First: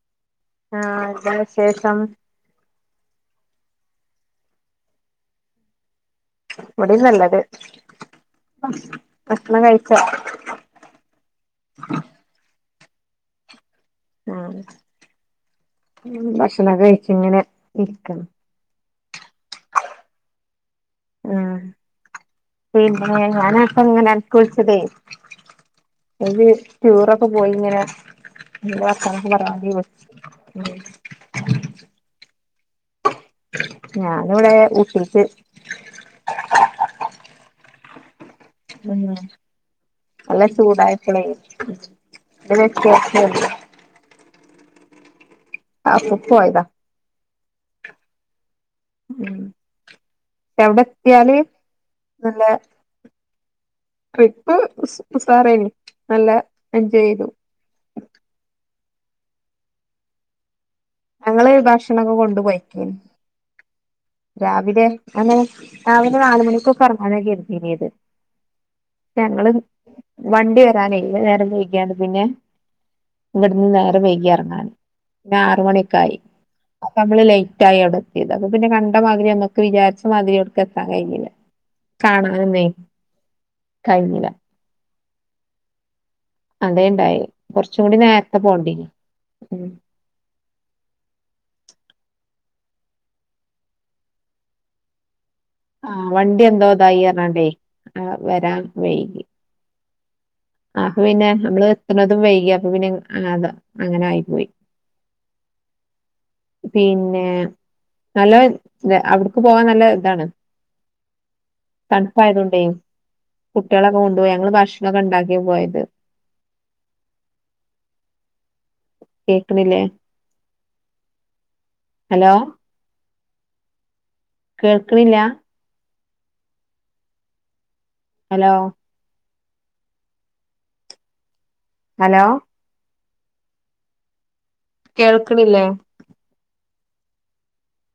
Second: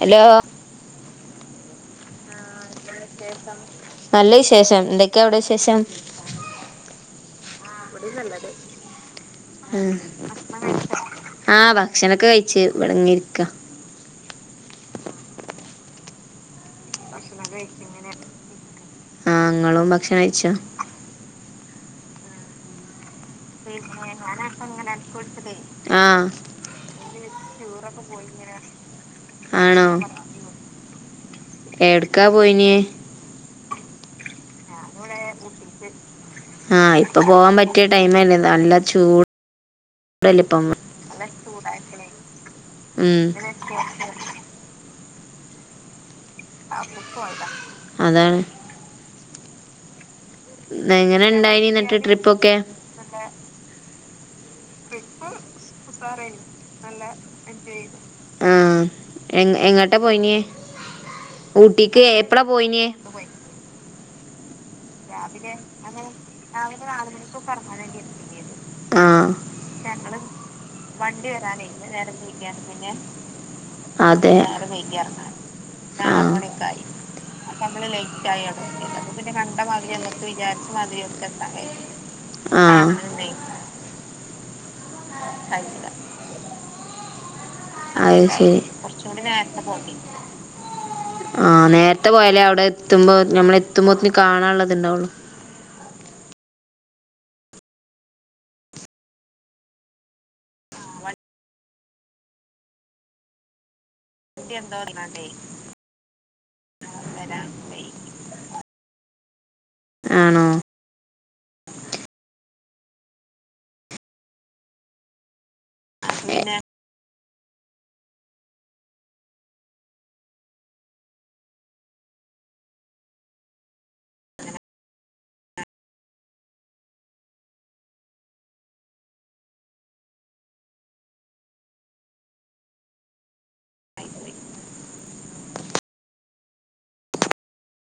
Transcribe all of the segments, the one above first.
Hello ആഹ് എന്താ വിശേഷം നല്ല വിശേഷം എന്തൊക്കെയാ അവിടെ വിശേഷം ഇവടിം നല്ലത് ഭഷണം കഴിച്ച ഉം ആഹ് ഭക്ഷണൊക്കെ കഴിച്ച് ഇവിടങ്ങ ഇരിക്ക ആഹ് ഭക്ഷണക്ക കഴിച്ച് ഇങ്ങനെ ഇരിക്കണ് ആഹ് ഇങ്ങളും ഭക്ഷണം കഴിച്ചോ ആഹ് പിന്നെ ഞാന്പ്പ ഇങ്ങനെ കുൾച്ചതെ ആഹ് [unintelligible] ടൂറൊക്കെ പോയിങ്ങനെ എന്താ വർത്താനൊക്കെ [unintelligible] ഉം എട്ക്കാ പോയിന്യേ ഞാനിവിടെ ഊട്ടിക്ക് ആഹ് ഇപ്പൊ പോവാൻ പറ്റിയ ടൈമന്നെത് ഉം നല്ല ഇപ്പം ചൂടായപ്പളേ [unintelligible] [inaudible] ആപ്പം പോയതാ അപ്പ പോയതാ അതാണ് ഉം എവിടെ എത്തിയാല് നല്ല നല്ലെ ട്രിപ്പ് ഉസ് ഉസാറേനി നല്ല എൻജോയ് ചെയ്തു ആഹ് എ എങ്ങോട്ടാ പോയിന്യേ ഞങ്ങള് ഊട്ടിക്ക് ഭക്ഷണൊക്കെ എപ്പള പോയിന്യേ കൊണ്ടുപോയിക്കേനി രാവിലെ അങ്ങനെ രാവിലെ അങ്ങനെ രാവിലെ നാല് മണിക്കൊക്കെ രാവിലെ നാല് ഇറങ്ങാനാ മണിക്കൊക്കൊ എറങ്ങാനാ കരുതീനത് കര്തിയത് ഞങ്ങള് ഞങ്ങള് വണ്ടി വരാനേ വണ്ടി നേരം വരാനെയ് ഇന്ന് വൈകിയാണ്ട് നേരം പിന്നെ വൈകിയാണ്ട് പിന്നെ ഇവിടുന്ന് നേരം വൈകി എറങ്ങാന് പിന്നെ ആറ് മണിയൊക്ക ആയി ആഹ് അപ്പ നമ്മള് ലൈ റ്റായി അവ്ടെ. എത്തിയത്. അപ്പ പിന്നെ കണ്ടമാതിരി നമ്മക്ക് വിചാരി മാതിരി അടുക്ക് എത്താൻ കഴിഞ്ഞില്ല കാണാനൊന്നേ ആഹ് കഴിഞ്ഞില്ല അത അതെ ഇണ്ടായെ കൊറച്ചും കൂടി നേരത്തെ ശരി പോണ്ടിനി ഉം ആഹ് നേരത്തെ പോയാലേ അവിടെ എത്തുമ്പോ ഞമ്മള് എത്തുമ്പോത്തിന് കാണാൻള്ളത് ഇണ്ടാവുള്ളു ആഹ് വണ്ടി എന്തോ ഇതായി അറഞ്ഞാണ്ടെ ഏഹ്‌ വരാൻ വൈകി ആപ്പൊ പിന്നെ നമ്മള് എത്ത്ണതും വൈകി അപ്പൊ പിന്നെ അത അങ്ങനായി ണ്ടി എന്തോ ഇതിനാണ്ടെ പിന്നെ നല്ല അവിടുക്ക് പോവാൻ നല്ല ഇതാണ് ആണോ തണുപ്പായത് കൊണ്ടേ കുട്ടികളൊക്കെ കൊണ്ടുപോയി ഞങ്ങള് ഭക്ഷണൊക്കെ ഇണ്ടാക്കിയ പോയത് അത് പിന്നെ കേക്ക്ണില്ലേ ഹലോ കേൾക്ക്ണില്ല ഹലോ ഹലോ ക കേൾക്ക്ണില്ലേ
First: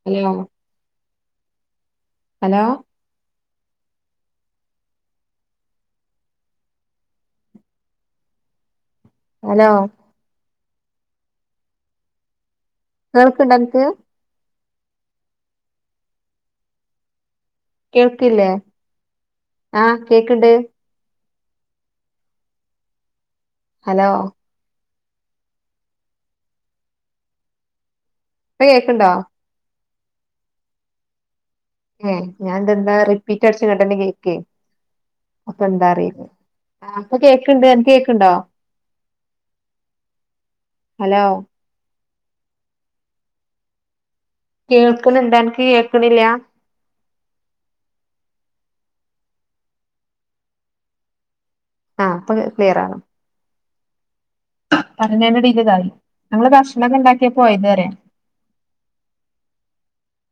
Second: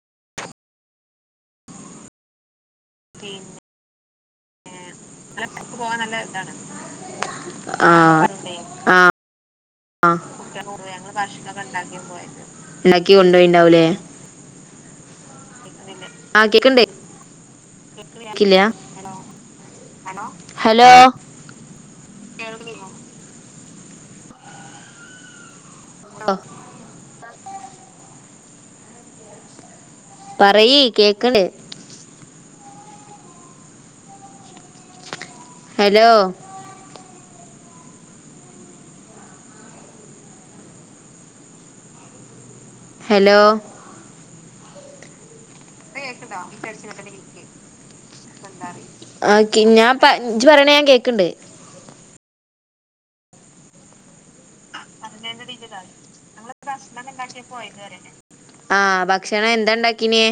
ഹലോ ഹലോ പിന്നെ [unintelligible] പോവാൻ നല്ലത് ഇതാണ് ആ [unintelligible] ആ ഹലോ ആ ഉണ്ടാക്കി കേൾക്കണ്ട അനക്ക് കൊണ്ടുപോയിണ്ടാവൂലേ ആകീറ്റ്ണ്ടേ കേൾക്കില്ലേ ല്ല ആഹ് കേക്കണ്ട് ഹലോ കേൾക്ക്ന്നില്ലേ ഹലോ ലോ ഇപ്പൊ കേക്ക്ണ്ടോ പറയ് കേക്ക്‌ണ്ട് ഏ ഞാന് ഇതെന്താ റിപ്പീറ്റ് അട്ച്ച് കാണ്ടന്നെ കേക്കേ അപ്പൊ എന്താ ഹലോ അറിയില്ല ആ പ്പൊ കേക്ക്ണ്ട് അന്ക് കേക്ക്ണ്ടോ ഹലോ ഹലോ കേൾക്ക്ണ്‌ണ്ടോ അൻ പ്പൊ കേക്ക്ണ്ടോ [unintelligible] ആ [unintelligible] ഞാൻ പ ഇജ്ജ് പറയണ ഞാൻ കേക്ക്ണ്ട് ആ പ്പൊ ക്ലിയർ ആണ് പറഞ്ഞ ടീൽ ഇതായി ഞങ്ങള് ഭക്ഷണൊക്കെ ഉണ്ടാക്കിയാ പോയത് റിയ ആഹ് ഭക്ഷണം എന്താണ്ടാക്കിനേ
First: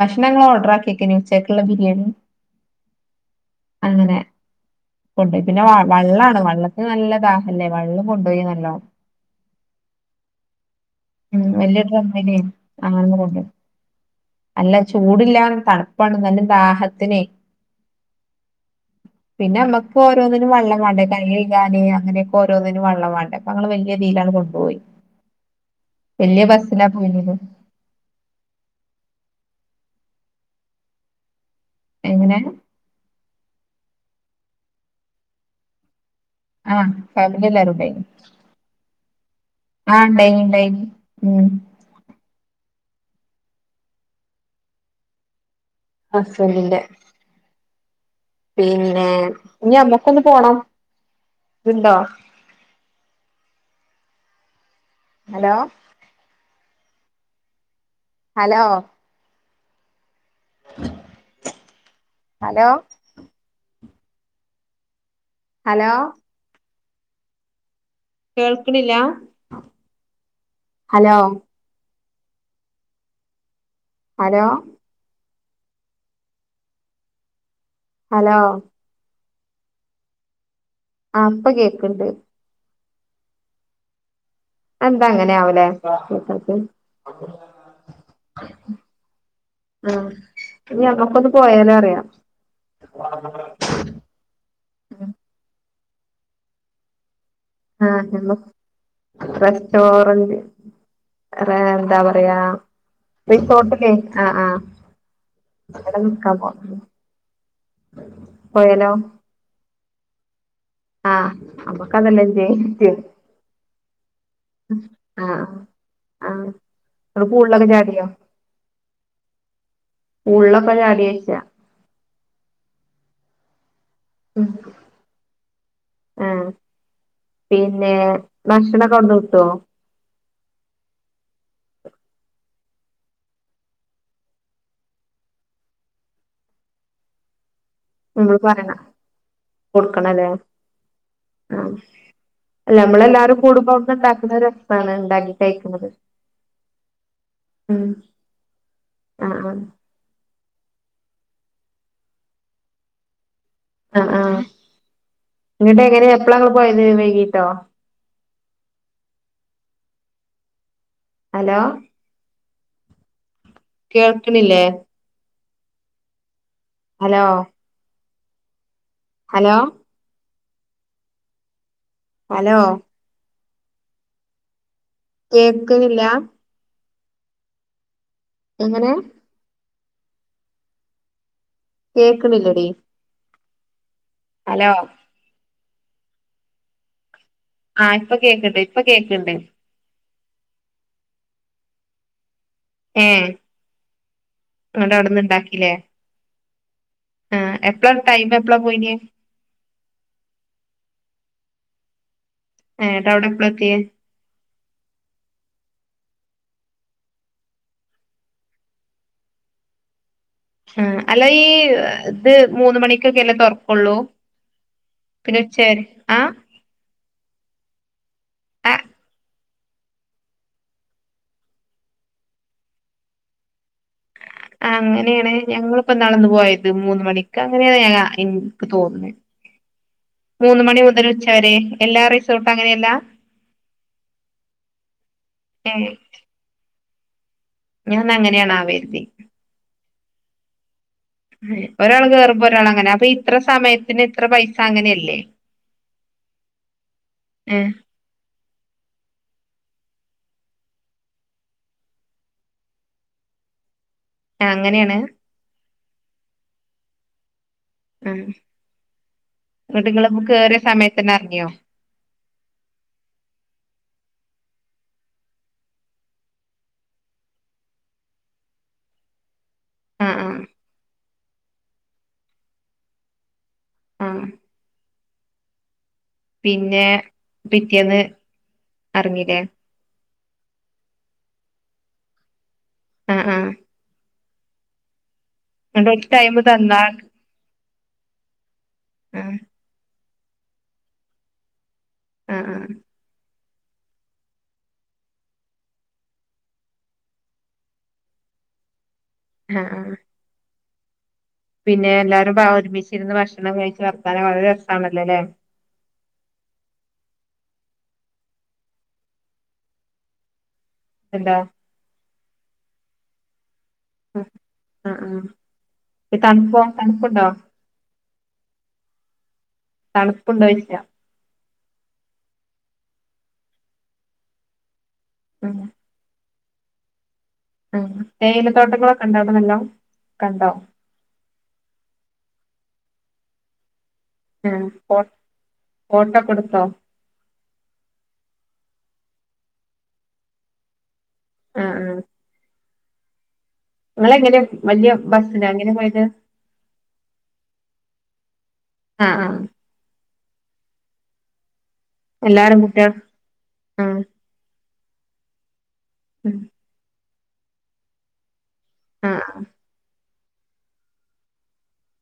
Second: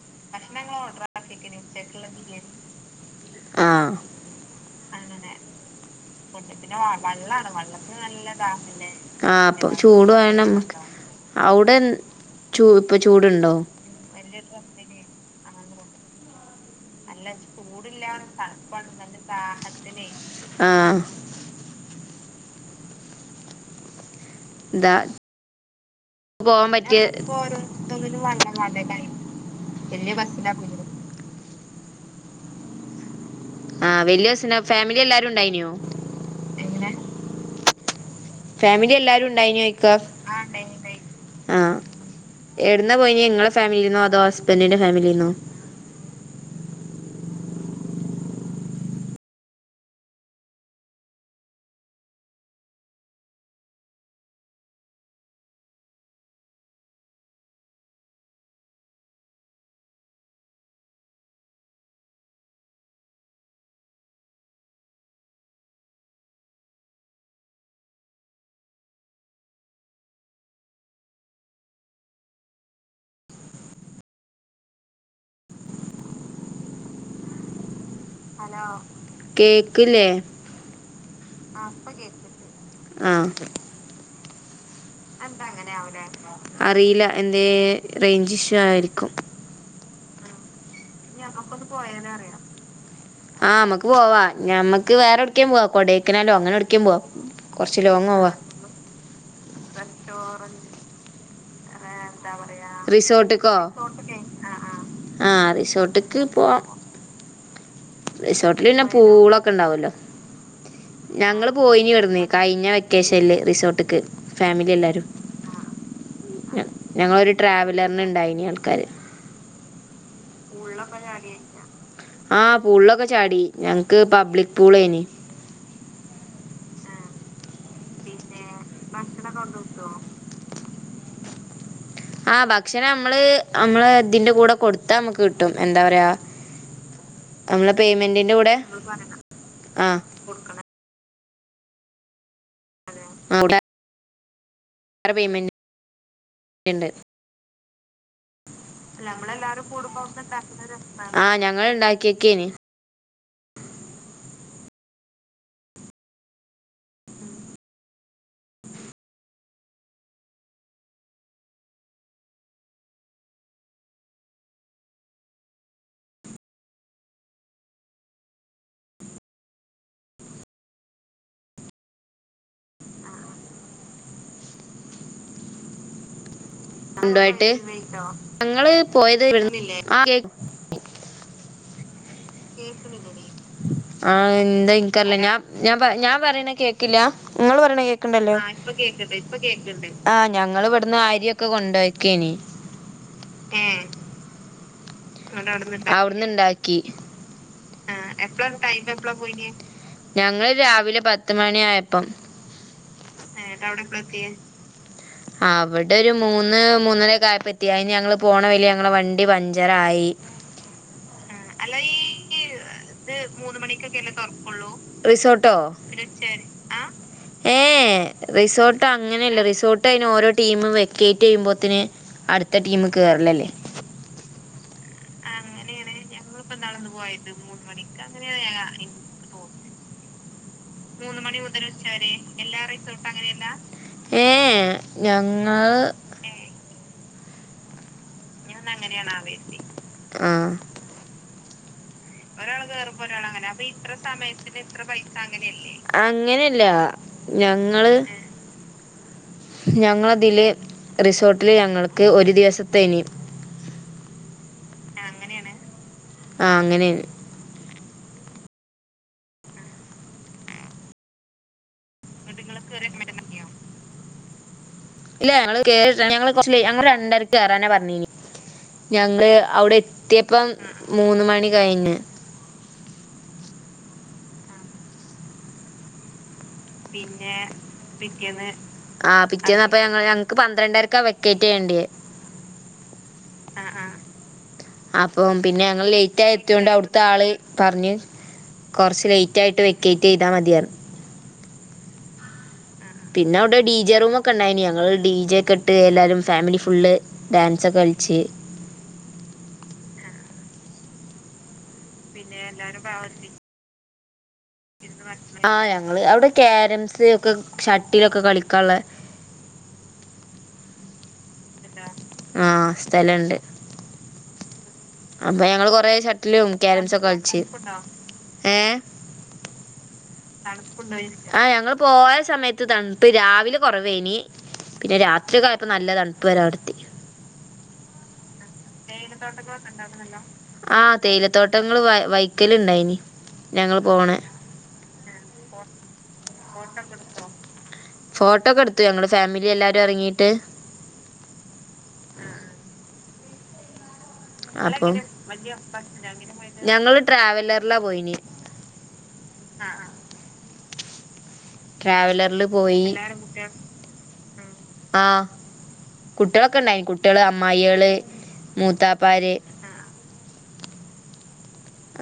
ഭക്ഷണം ഞങ്ങള് ഓർഡർ ആക്കിക്കെന് ഉച്ചക്കുള്ള ബിരിയാണി ആ അങ്ങനെ കൊണ്ടുപോയി പിന്നെ വ വള്ളാണ് വള്ളത്തിന് നല്ലതാഹല്ലേ വള്ളം കൊണ്ടോയി നല്ലോണം ആ അപ്പൊ ചൂട് വേണംക്ക് ഉം അവിടെ വല്യ ഡ്രമ്മില് ചൂ ഇപ്പൊ അങ്ങനെ കൊണ്ടോയി ചൂടുണ്ടോ അല്ല ചൂടില്ലാ തണുപ്പാണ് നല്ല ദാഹ അല്ല ചൂടില്ല തണുപ്പാണ് നല്ല ദാഹത്തിനെ ആഹ് കാനേ അങ്ങനെയൊക്കെ ഓരോന്നിനും വള്ളമാണ്‌ണ്ടേ അപ്പൊങ്ങള് വല്ല്യതീലങ് കൊണ്ടോയി അഹ് പോവാൻ ബസ്സിലാ പറ്റിയ [unintelligible] പോയിനത് തൊന്നന [unintelligible] വല്ല്യ ബസില [unintelligible] എങ്ങനെ ആഹ് വല്യയസിന ഫാമിലി എല്ലാരും ഉണ്ടായിനോ ആഹ് ഫാമിലി എല്ലാരും ണ്ടെയിനിം ഫാമിലി എല്ലാരും ഉണ്ടായിനോയ്ക്ക ഇണ്ടായിനി ആഹ് ണ്ടെയിനിം ഇണ്ടായിനി ണ്ടെയിനിം ഉം ആഹ് എട്ന്നാ പോയിനെ ങ്ങളെ ഫാമിലിന്നോ അതോ ഹസ്ബൻറിന്റെ ഫാമിലിന്നോ ഹസ്ബൻഡിന്റെ പിന്നെ ഇനി ഞമ്മക്കൊന്ന് പോണം ഇണ്ടോ ഹലോ ഹലോ ഹലോ ഹലോ കേൾക്കണില്ല ഹലോ ഹലോ ഹലോ കേക്കില്ലേ ആ ഇപ്പൊ കേക്കണ്ട് ആഹ് എന്താ അങ്ങനെയ ആാവലേ അറിയില്ല എന്തേ റേഞ്ച് ഇഷ്യൂ ആയിരിക്കും ആഹ് ഇനി ഞമ്മക്കൊന്ന് പോയാലോ റിയാ ആഹ് നമ്മക്ക് പോവാ ഞമ്മക്ക് വേറെ എടക്ക പോവാ കൊടേക്കനാലോ അങ്ങനെ എവിടേക്കോ പോവാ കൊറച്ച് ലോങ് ആഹ് പോവാ റസ്‌റ്റോറന്റ് റേ എന്താ പറയാ റിസോർട്ട്ക്കോ റിസോർട്ടിലേ ആ ആ ആഹ് അവടെ റിസോർട്ട്ക്ക് നിക്കാ പോവാ റിസോർട്ടിൽ പിന്നെ പൂളൊക്കെ ഉണ്ടാവല്ലോ ആ ഞങ്ങള് പോയിന് നമ്മക്ക് ഇവിടന്ന് അതല്ലേ എൻജോയ് കഴിഞ്ഞ വെക്കേഷനില് റിസോർട്ട്ക്ക് ഫാമിലി ആഹ് ആഹ് ഞങ്ങളരു ട്രാവലറിനണ്ടായിനി ആൾക്കാാര് പൂളിലൊക്കെ ചാടിയോയ്ച്ച ആഹ് പൂളൊക്കെ ചാടി ഞങ്ങക്ക് പബ്ലിക് പൂളെയ്നി ആഹ് പിന്നെ ഭക്ഷണക്കെ അവിടുന്ന് കിട്ടുവോ [inaudible] ആഹ് ഭക്ഷണ നമ്മള് നമ്മള് ഇതിന്റെ കൂടെ കൊടുത്താ നമ്മക്ക് കിട്ടും എന്താ പറയാ [inaudible] നമ്മളെ പേയ്‌മെ നമ്മൾ പറയണം കൊടുക്കണല്ലേ ആഹ് അല്ല നമ്മളെല്ലാരും കൂടുമ്പോ ഒന്ന് ഉണ്ടാക്കുന്നരസാ ഉണ്ടാക്കി പേയ്മെന്റ് കഴിക്കുന്നത് ഉ ആഹ് ഞങ്ങള് ഇണ്ടാക്കിയൊക്കേന് ആഹ് ആഹ് ഇങ്ങോട്ട് എങ്ങനാ എപ്പളാ ഇങ്ങൾ പോയത് വൈകീട്ടോ [inaudible] ഹലോ കേൾക്കണില്ലേ ഹലോ ഹലോ ഹലോ കേക്കുണില്ല ഉണ്ടയിട്ട് ഞങ്ങള് എങ്ങനെ പോയത് ആഹ് കേൾക് കേക്കണ ണ്ടടി ആഹ് എന്താ ഇനിക്കറില്ല ഞാൻ ഞാൻ ഞാൻ പറയണ കേക്കില്ല നിങ്ങള് പറയണ ആ ഇപ്പൊ കേക്കണ്ടല്ലേ ആഹ് കേക്കണ്ട് ഇപ്പ ഇപ്പൊ കേക്കണ്ട് ഇപ്പ കേക്കണ്ട് ആഹ് ഞങ്ങള് ഇവിടുന്ന് ആരിയൊക്കെ കൊണ്ടോയ്ക്കനി ഏഹ അവിടട് അവിടന്നുണ്ടാക്കി ആഹ് എപ്പളാ ടൈം എപ്പളാ പോയിന് വൈകിട്ട് [unintelligible] ഞങ്ങള് രാവിലെ പത്ത് മണി ആയ എന്നിട്ട് അവിടെ എപ്പളത്തിയേ പ്പത്തിയെ [inaudible] ആഹ് അവിടെ ഒരു മൂന്ന് മൂന്നരക്ക ആയപ്പെത്തി അതിന് ഞങ്ങൾ പോണ വഴി ഞങ്ങടെ വണ്ടി പഞ്ചറായി ആഹ് അല്ല ഈ ഇത് മൂന്ന് മണിക്കൊക്കെ അല്ലേ തുറക്കുള്ളൂ പിന്നെ ഉച്ചവരെ ആഹ് ആഹ് ഏഹ് ആ റിസോർട്ട് അങ്ങനെയല്ല റിസോർട്ട് അതിന് ഓരോ ടീമും വെക്കേറ്റ് ചെയ്യോമ്പേത്തിന് അടുത്ത ടീം കേറലല്ലേ അങ്ങനെയാണ് ഞങ്ങളിപ്പ നടന്നു പോയത് മൂന്ന് മണിക്ക് അങ്ങനെയാണ് ഞ എനിക്ക് തോന്നുന്നെ മൂന്ന് മണി മുതൽ മൂന്ന് മണി ഉച്ചവരെ മുതൽ എല്ലാ ഉച്ചവരെ റിസോർട്ടും എല്ലാ അങ്ങനെയല്ല റിസോർട്ട് അങ്ങനെയല്ലാ ഏഹ് ഞങ്ങൾ ഏ ഇന്നങ്ങനെ ഞാൻ അങ്ങനെയാണ് അറിയത്തി ഇപ്പ ഒരാൾ കേറുമ്പോ ഒരാൾ അങ്ങനെ അപ്പൊ ഇത്ര സമയത്തിന് ഇത്ര പൈസ അങ്ങനെയല്ലേ അങ്ങനെയല്ല ഏ ഞങ്ങള് ഞങ്ങളതിലെ റിസോർട്ടില് ഞങ്ങൾക്ക് ഒരു ദിവസത്തെനി ആഹ് അങ്ങനെയാണ് ആഹ് അങ്ങനെയാണ് ഉം എന്നിട്ട് നിങ്ങള് കേറിയ സമയത്തന്നെ ഇറങ്ങിയോ [inaudible] ഇല്ല ഞങ്ങള് കേ ഞങ്ങള് കൊറച്ച് ഞങ്ങള് രണ്ടരക്ക് കേറാന പറഞ്ഞേനീ ഞങ്ങള് അവിടെ ആ ആ എത്തിയപ്പം മൂന്ന് മണി കഴിഞ്ഞ് ഉം പിന്നെ പിറ്റേന്ന് അ ഇറങ്ങില്ലേ പിറ്റേന്ന് അ അപ്പൊ ഞ ഞങ്ങക്ക് പന്ത്രണ്ടരക്കാ വെക്കേറ്റ് ചെയ്യേണ്ടേത് ഉം ഉം അപ്പം പിന്നെ ഞങ്ങൾ എന്നിട്ട് ഓൽക്ക് ലേറ്റ് ആയി ടൈം എത്തിയോണ്ട് തന്നാ അവിടുത്തെ ആള് പറഞ്ഞു കുറച്ച് ആ ലേറ്റ് ആയിട്ട് വെക്കേറ്റ് ചെയ്താൽ മതിയ ഉം ഉം പിന്നെ അവിടെ ഡി ജെ റൂമൊക്കെ ഉണ്ടായിന് ഞങ്ങള് ഡി ജെ ഒക്കെ ഇട്ട് എല്ലാരും ഫാമിലി ഫുള്ള് ഡാൻസൊക്കെ കളിച്ച് ആഹ് ആഹ് പിന്നെ എല്ലാരും പാ ഒരുമിച്ചിരുന്ന് ഭക്ഷണം കഴിച്ച് വർത്താനം പറഞ്ഞ് ര ആഹ് ഞങ്ങള് അവിടെ കാരംസ് ഒക്കെ ഷട്ടിലൊക്കെ കളിക്കാനുള്ള എന്താ ആഹ് സ്ഥലണ്ട് ഉ അപ്പൊ ഞങ്ങള് കൊറെ ഷട്ടിലും കാരംസ് ഒക്കെ തണുപ്പുണ്ടോ കളിച്ച് ഏഹ് തണുപ്പുണ്ടോയ്ച്ച ആഹ് ഞങ്ങള് പോയ സമയത്ത് തണുപ്പ് രാവിലെ കുറവേനി പിന്നെ രാത്രി ഉം കായപ്പം നല്ല തണുപ്പ് പ്പരാ വർത്തി ആ തേയില തോട്ടങ്ങളൊക്കെ ഉണ്ടോ അവിടെ തേയിലത്തോട്ടങ്ങൾ നല്ലോം ഉണ്ടോ നാല്ലോ കണ്ടോ ആ തേയിലത്തോട്ടങ്ങൾ വ വൈക്കല് ഉണ്ടായിന് ഞങ്ങൾ പോണ ഉ ഫ ഫോട്ടോ ഒക്കെ എടുത്തോ ഫോട്ടോ ഒക്കെ എടുത്തു ഞങ്ങൾ ഫാമിലി എല്ലാവാരും ഇറങ്ങിയിട്ട് ആഹ് ആഹ് നിങ്ങളെങ്ങനെ അപ്പ വലിയ ബസ്സിനാ എങ്ങനെ പോയത് ഞങ്ങള് ട്രാവലറിലാ പോയിന് ആഹ് ആഹ് ആഹ് ആഹ് ട്രാവലറില് എല്ലാരും പോയി കുട്ടികൾ ആഹ് ആഹ് കുട്ടിളൊക്കെ ഇണ്ടായിന് കുട്ടിള് അമ്മായിള് ആഹ് മൂത്താപ്പാര്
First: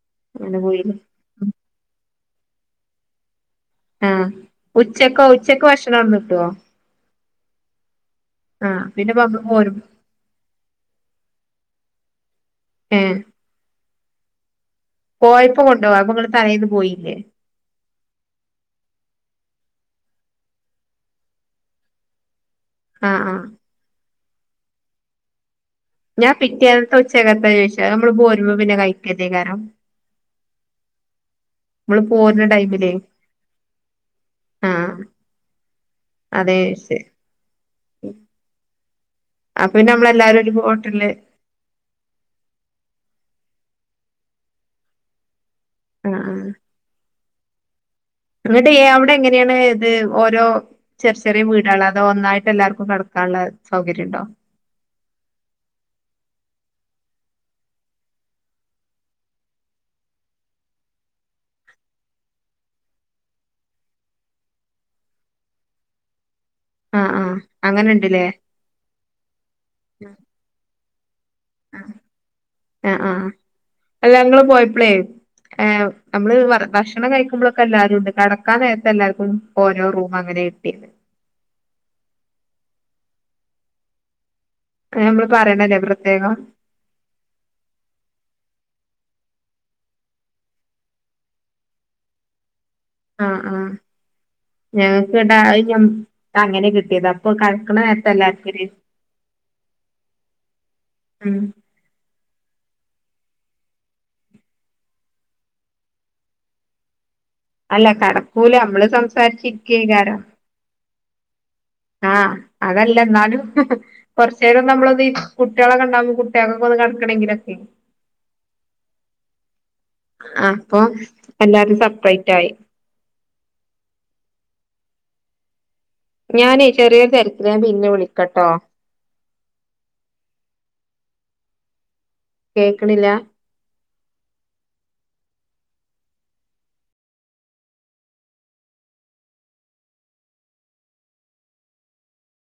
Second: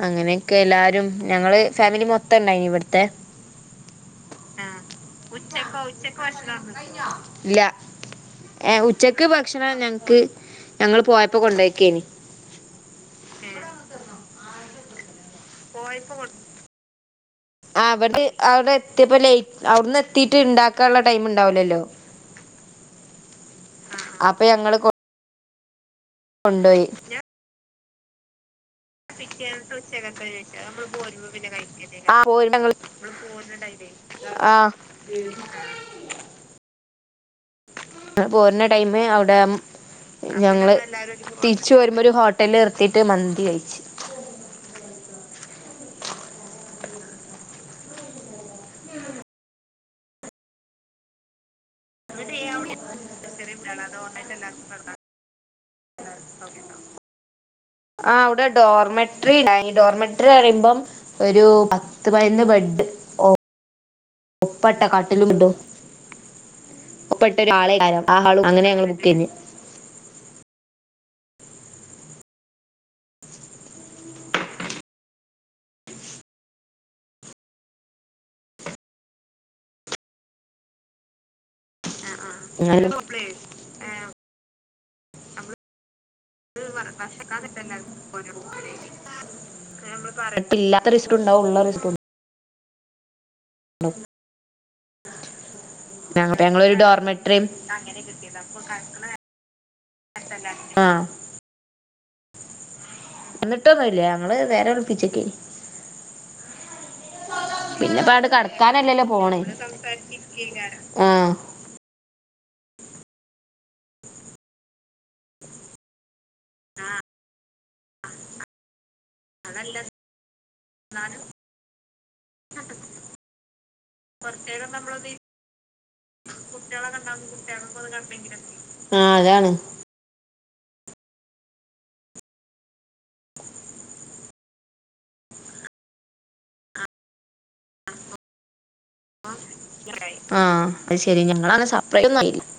അങ്ങനെയൊക്കെ അങ്ങനെ പോയില്ലേ എല്ലാരും ഞങ്ങള് ഫാമിലി മൊത്തം ഇണ്ടായിന ഇവിടത്തെ ഉം ഉച്ചക്കോ ഉച്ചക്ക് ഭക്ഷണംഅവിടന്ന് കിട്ടോ ഇല്ല ഏ ആഹ് പിന്നെ ഉച്ചക്ക് പമ്പ് ഭക്ഷണം പോരും ഞങ്ങക്ക് ഞങ്ങൾ പോയപ്പോ കൊണ്ടോയാക്കിനൂ ഏഹ് പോയപ്പോ കൊണ്ടോ അപ്പൊ നിങ്ങൾ തലേന്ന് പോയില്ലേ അവിടെ അവിടെ എത്തിയപ്പോ ലേറ്റ് അവിടെന്ന് എത്തിട്ട് ഇണ്ടാക്കാനുള്ള ടൈം ഉണ്ടാവൂലല്ലോ ആഹ് ആഹ് അപ്പൊ ഞങ്ങള് ഞാൻ കൊണ്ടുപോയി പിറ്റേന്നത്തെ ഉച്ചക്കാത്താ ചോദിച്ചാ നമ്മള് പോരുമ്പോ പിന്നെ കഴി പിറ്റേന്നത് ഉച്ചകത്ത് ചോദിച്ച നമ്മൾ ബോരുമ്പ പിന്നെ നമ്മള് കഴിക്ക ആ പോരുന്ന പ്പോര് പ്പ ടൈമിലേ ൾ ആ ആഹ് അതെ ശരി പോരുന്ന ടൈമ അവിടെ അപ്പൊ പിന്നെ നമ്മളെല്ലാരും ഒരു ഞങ്ങള് ഹോട്ടലില് തിരിച്ച് വരുമ്പോൾ ഒരു ഹോട്ടലിൽ നിർത്തിയിട്ട് മന്തി കഴിച്ച് ആഹ് ങ്ങട്ട് അവിടെ എങ്ങനെയാണ് ഇത് ഓരോ ചെറിയ ചെറിയ വീടളാ ചെറിയ വീട് ള്ള് ആണോ ഉണ്ടോ ഓക്കെ ആ അവിടെ ഡോർമട്രി ഡോർമട്രി പറയുമ്പം ഒരു പത്ത് പയിന്ന് ബെഡ് ഒപ്പാട്ട കാട്ടിലു ആഹ് [unintelligible] ആഹ് പെട്ട ആള അങ്ങനെ ആ ഉണ്ടല്ലേ ആളു അങ്ങനെ ഞങ്ങള് ബുക്ക് [unintelligible] ആഹ് ആഹ് അല്ലങ്ങള് പോയപ്പളെ ഏ്ഹ് നമ്മള് ഭക്ഷണം കഴിക്കുമ്പോളൊ ക്കെ എല്ലാവരും ഉണ്ട് കടക്കാൻ നേരത്ത് എല്ലാർക്കും ഓരോ റൂം അങ്ങനെ കിട്ടിയേ എന്നാലും ക്ക നമ്മള് പറയണല്ലേ പ്രത്യേകം [unintelligible] ഇല്ലാത്ത റിസ്ടുണ്ടാവും ള്ള റിസ്ടു ആഹ് ആഹ് ഞങ്ങക്ക്ട ഞങ്ങൾ അങ്ങനെ ഞങ്ങളൊരു കിട്ടിയത് അപ്പൊ ഡോർമെട്രിയും കടക്കണ നേരത്തല്ലാർക്കൊര് ആഹ് ഉം എന്നിട്ടൊന്നുംല്ല ഞങ്ങള് വേറെ വിളിപ്പിചോക്കി അല്ല പിന്നെപ്പോ ആട കടക്കൂല നമ്മള് കടക്കാനല്ലല്ലോ പോണ് സംസാരിച്ചിരിക്കേക്കാരം ആഹ് ആഹ് അതല്ല ന്നാലും കൊറച്ചേരം നമ്മളത് കുട്ടികളൊക്കെ ഇണ്ടാകുമ്പോ [unintelligible] ഒന്ന് കടക്കണെങ്കിലൊക്കെ അതല്ല ആഹ് അപ്പൊ എല്ലാരും സപ്പറേറ്റ് ആയി കൊറച്ചേരം നമ്മളൊന്ന് ഞാനേ ചെറിയ തെരക്ക് ഞാൻ പിന്നെ വിളിക്കട്ടോ ആഹ് അതാണ് കേക്കണില്ല? ആഹ് പ്പ ശരി ഞങ്ങളങ്ങനെ സപ്രൈ [unintelligible]